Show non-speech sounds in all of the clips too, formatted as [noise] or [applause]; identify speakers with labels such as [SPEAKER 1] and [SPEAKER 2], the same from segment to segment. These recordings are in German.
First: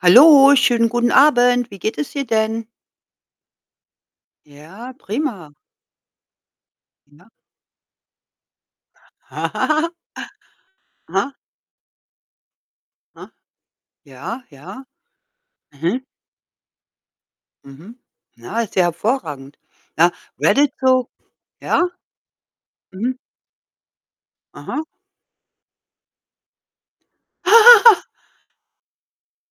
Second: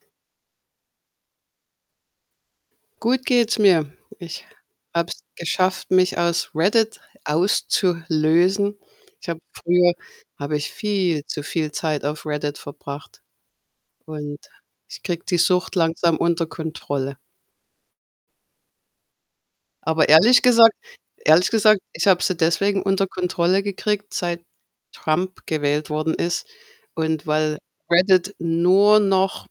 [SPEAKER 1] Hallo, schönen guten Abend. Wie geht es dir denn?
[SPEAKER 2] Gut geht's mir. Ich
[SPEAKER 1] Ja,
[SPEAKER 2] habe es
[SPEAKER 1] prima.
[SPEAKER 2] geschafft, mich aus Reddit
[SPEAKER 1] Ja.
[SPEAKER 2] auszulösen. Ich habe
[SPEAKER 1] [laughs]
[SPEAKER 2] früher habe ich viel
[SPEAKER 1] Aha.
[SPEAKER 2] zu viel Zeit auf Reddit verbracht
[SPEAKER 1] Aha.
[SPEAKER 2] und
[SPEAKER 1] ja, ja.
[SPEAKER 2] ich kriege die Sucht
[SPEAKER 1] Mhm.
[SPEAKER 2] langsam unter Kontrolle.
[SPEAKER 1] Mhm. Ja, ist ja hervorragend.
[SPEAKER 2] Aber
[SPEAKER 1] Ja,
[SPEAKER 2] ehrlich
[SPEAKER 1] Reddit
[SPEAKER 2] gesagt
[SPEAKER 1] so
[SPEAKER 2] ehrlich gesagt,
[SPEAKER 1] ja.
[SPEAKER 2] ich habe sie deswegen unter
[SPEAKER 1] Mhm.
[SPEAKER 2] Kontrolle gekriegt, seit
[SPEAKER 1] Aha.
[SPEAKER 2] Trump gewählt worden ist und weil
[SPEAKER 1] [laughs]
[SPEAKER 2] Reddit nur noch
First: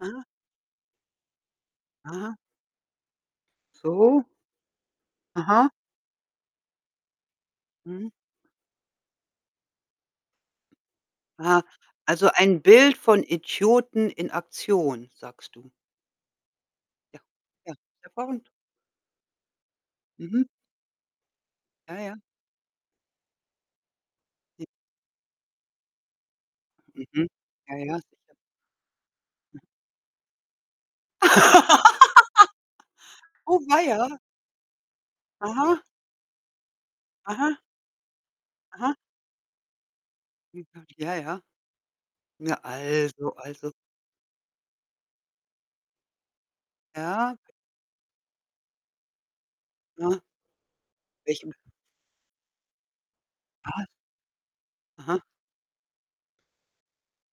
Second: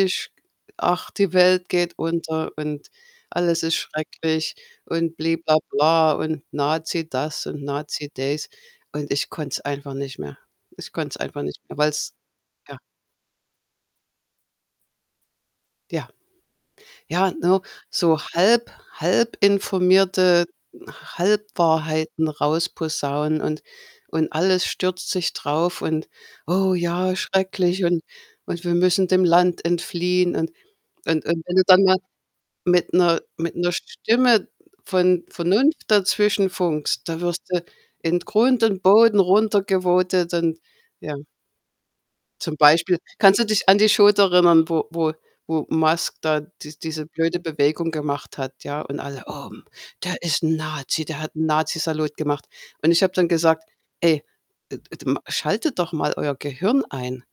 [SPEAKER 1] Aha.
[SPEAKER 2] ach, die Welt geht
[SPEAKER 1] Aha.
[SPEAKER 2] unter und alles ist
[SPEAKER 1] So.
[SPEAKER 2] schrecklich und bli bla
[SPEAKER 1] Aha.
[SPEAKER 2] bla und Nazi das und Nazi
[SPEAKER 1] Mhm.
[SPEAKER 2] dies und ich konnte es einfach nicht mehr. Ich konnte es einfach nicht
[SPEAKER 1] Aha.
[SPEAKER 2] mehr, weil's
[SPEAKER 1] Also, ein
[SPEAKER 2] Ja.
[SPEAKER 1] Bild von Idioten in Aktion, sagst du.
[SPEAKER 2] Ja.
[SPEAKER 1] Ja,
[SPEAKER 2] Ja, ne,
[SPEAKER 1] ja, ist ja
[SPEAKER 2] so
[SPEAKER 1] verrückt.
[SPEAKER 2] halb halb
[SPEAKER 1] Mhm.
[SPEAKER 2] informierte
[SPEAKER 1] Ja, ja.
[SPEAKER 2] Halbwahrheiten rausposaunen und und alles
[SPEAKER 1] J
[SPEAKER 2] stürzt sich drauf und: „Oh ja,
[SPEAKER 1] Mhm. Ja,
[SPEAKER 2] schrecklich
[SPEAKER 1] ja,
[SPEAKER 2] und
[SPEAKER 1] sicher
[SPEAKER 2] und wir müssen dem Land entfliehen.“ Und und und wenn du dann mal
[SPEAKER 1] [laughs]
[SPEAKER 2] mit 'ner mit
[SPEAKER 1] Oh
[SPEAKER 2] 'ner
[SPEAKER 1] weia.
[SPEAKER 2] Stimme von Vernunft
[SPEAKER 1] Aha.
[SPEAKER 2] dazwischenfunkst, da wirst
[SPEAKER 1] Aha.
[SPEAKER 2] du in Grund und
[SPEAKER 1] Aha.
[SPEAKER 2] Boden runtergevotet und
[SPEAKER 1] Hm, ha, ja,
[SPEAKER 2] ja.
[SPEAKER 1] ja. Na,
[SPEAKER 2] Zum Beispiel,
[SPEAKER 1] also,
[SPEAKER 2] kannst du dich
[SPEAKER 1] also
[SPEAKER 2] an die Show da erinnern, wo wo wo Musk da dies diese
[SPEAKER 1] Ja.
[SPEAKER 2] blöde Bewegung gemacht hat, ja? Und alle: „Oh, hm,
[SPEAKER 1] Na.
[SPEAKER 2] der ist 'n Nazi, der hat 'n
[SPEAKER 1] Welche m
[SPEAKER 2] Nazi-Salut gemacht.“ Und ich habe dann gesagt:
[SPEAKER 1] Was?
[SPEAKER 2] „Ey, et et ma
[SPEAKER 1] Aha.
[SPEAKER 2] schaltet doch mal euer Gehirn ein.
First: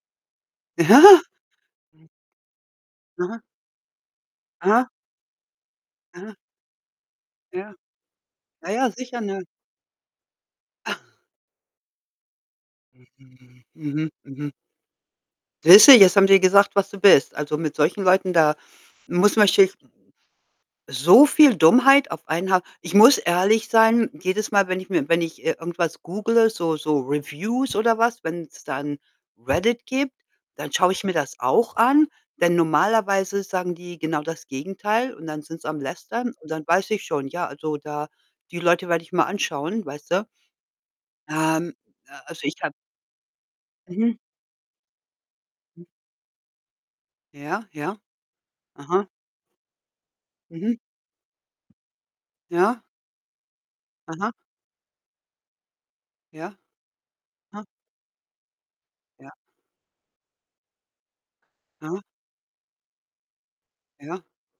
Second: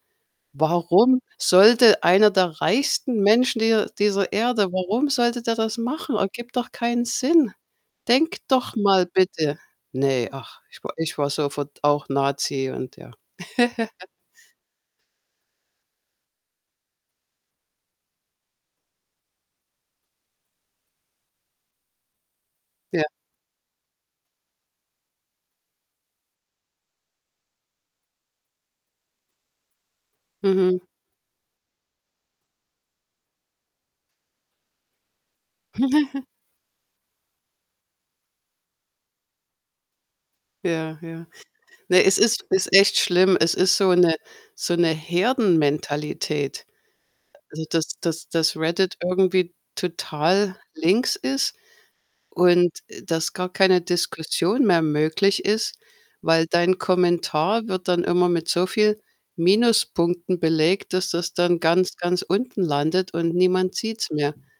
[SPEAKER 2] Warum
[SPEAKER 1] [laughs]
[SPEAKER 2] sollte einer der reichsten
[SPEAKER 1] Aha.
[SPEAKER 2] Menschen dieser dieser Erde
[SPEAKER 1] Aha.
[SPEAKER 2] warum sollte der das machen?
[SPEAKER 1] Aha.
[SPEAKER 2] Ergibt doch keinen Sinn.
[SPEAKER 1] Ja.
[SPEAKER 2] Denkt
[SPEAKER 1] Ja,
[SPEAKER 2] doch
[SPEAKER 1] ja,
[SPEAKER 2] mal
[SPEAKER 1] sicher, ne?
[SPEAKER 2] bitte.“ Ne, ach, ich wa
[SPEAKER 1] Ah!
[SPEAKER 2] ich war sofort auch Nazi und ja.
[SPEAKER 1] Mhm,
[SPEAKER 2] [laughs]
[SPEAKER 1] mhm, mhm. Siehst du, jetzt haben die gesagt, was du bist. Also, mit solchen Leuten, da muss man sich So viel Dummheit auf einen Haufen. Ich
[SPEAKER 2] Ja.
[SPEAKER 1] muss ehrlich sein, jedes Mal, wenn ich mir wenn ich, äh, irgendwas googele, so so Reviews oder was, wenn's da 'n Reddit gibt, dann
[SPEAKER 2] Mhm.
[SPEAKER 1] schaue ich mir das auch an, denn normalerweise sagen die genau das Gegenteil und dann sind sie am
[SPEAKER 2] [laughs]
[SPEAKER 1] lästern und dann weiß ich schon, ja, also, da die Leute werde ich mal anschauen, weißte.
[SPEAKER 2] Ja, ja.
[SPEAKER 1] Ähm,
[SPEAKER 2] Ne,
[SPEAKER 1] äh,
[SPEAKER 2] es
[SPEAKER 1] also,
[SPEAKER 2] ist
[SPEAKER 1] ich habe
[SPEAKER 2] ist echt schlimm. Es ist so 'ne
[SPEAKER 1] Mhm.
[SPEAKER 2] so 'ne
[SPEAKER 1] Mhm.
[SPEAKER 2] Herdenmentalität. Also,
[SPEAKER 1] Ja, ja.
[SPEAKER 2] dass dass dass Reddit
[SPEAKER 1] Aha.
[SPEAKER 2] irgendwie total
[SPEAKER 1] Mhm.
[SPEAKER 2] links ist und,
[SPEAKER 1] Ja.
[SPEAKER 2] äh, dass gar keine
[SPEAKER 1] Aha.
[SPEAKER 2] Diskussion mehr möglich ist, weil
[SPEAKER 1] Ja,
[SPEAKER 2] dein
[SPEAKER 1] ah.
[SPEAKER 2] Kommentar wird dann immer mit so viel
[SPEAKER 1] Ja.
[SPEAKER 2] Minuspunkten belegt, dass das dann ganz,
[SPEAKER 1] Ah.
[SPEAKER 2] ganz unten landet und niemand sieht's
[SPEAKER 1] Ja.
[SPEAKER 2] mehr.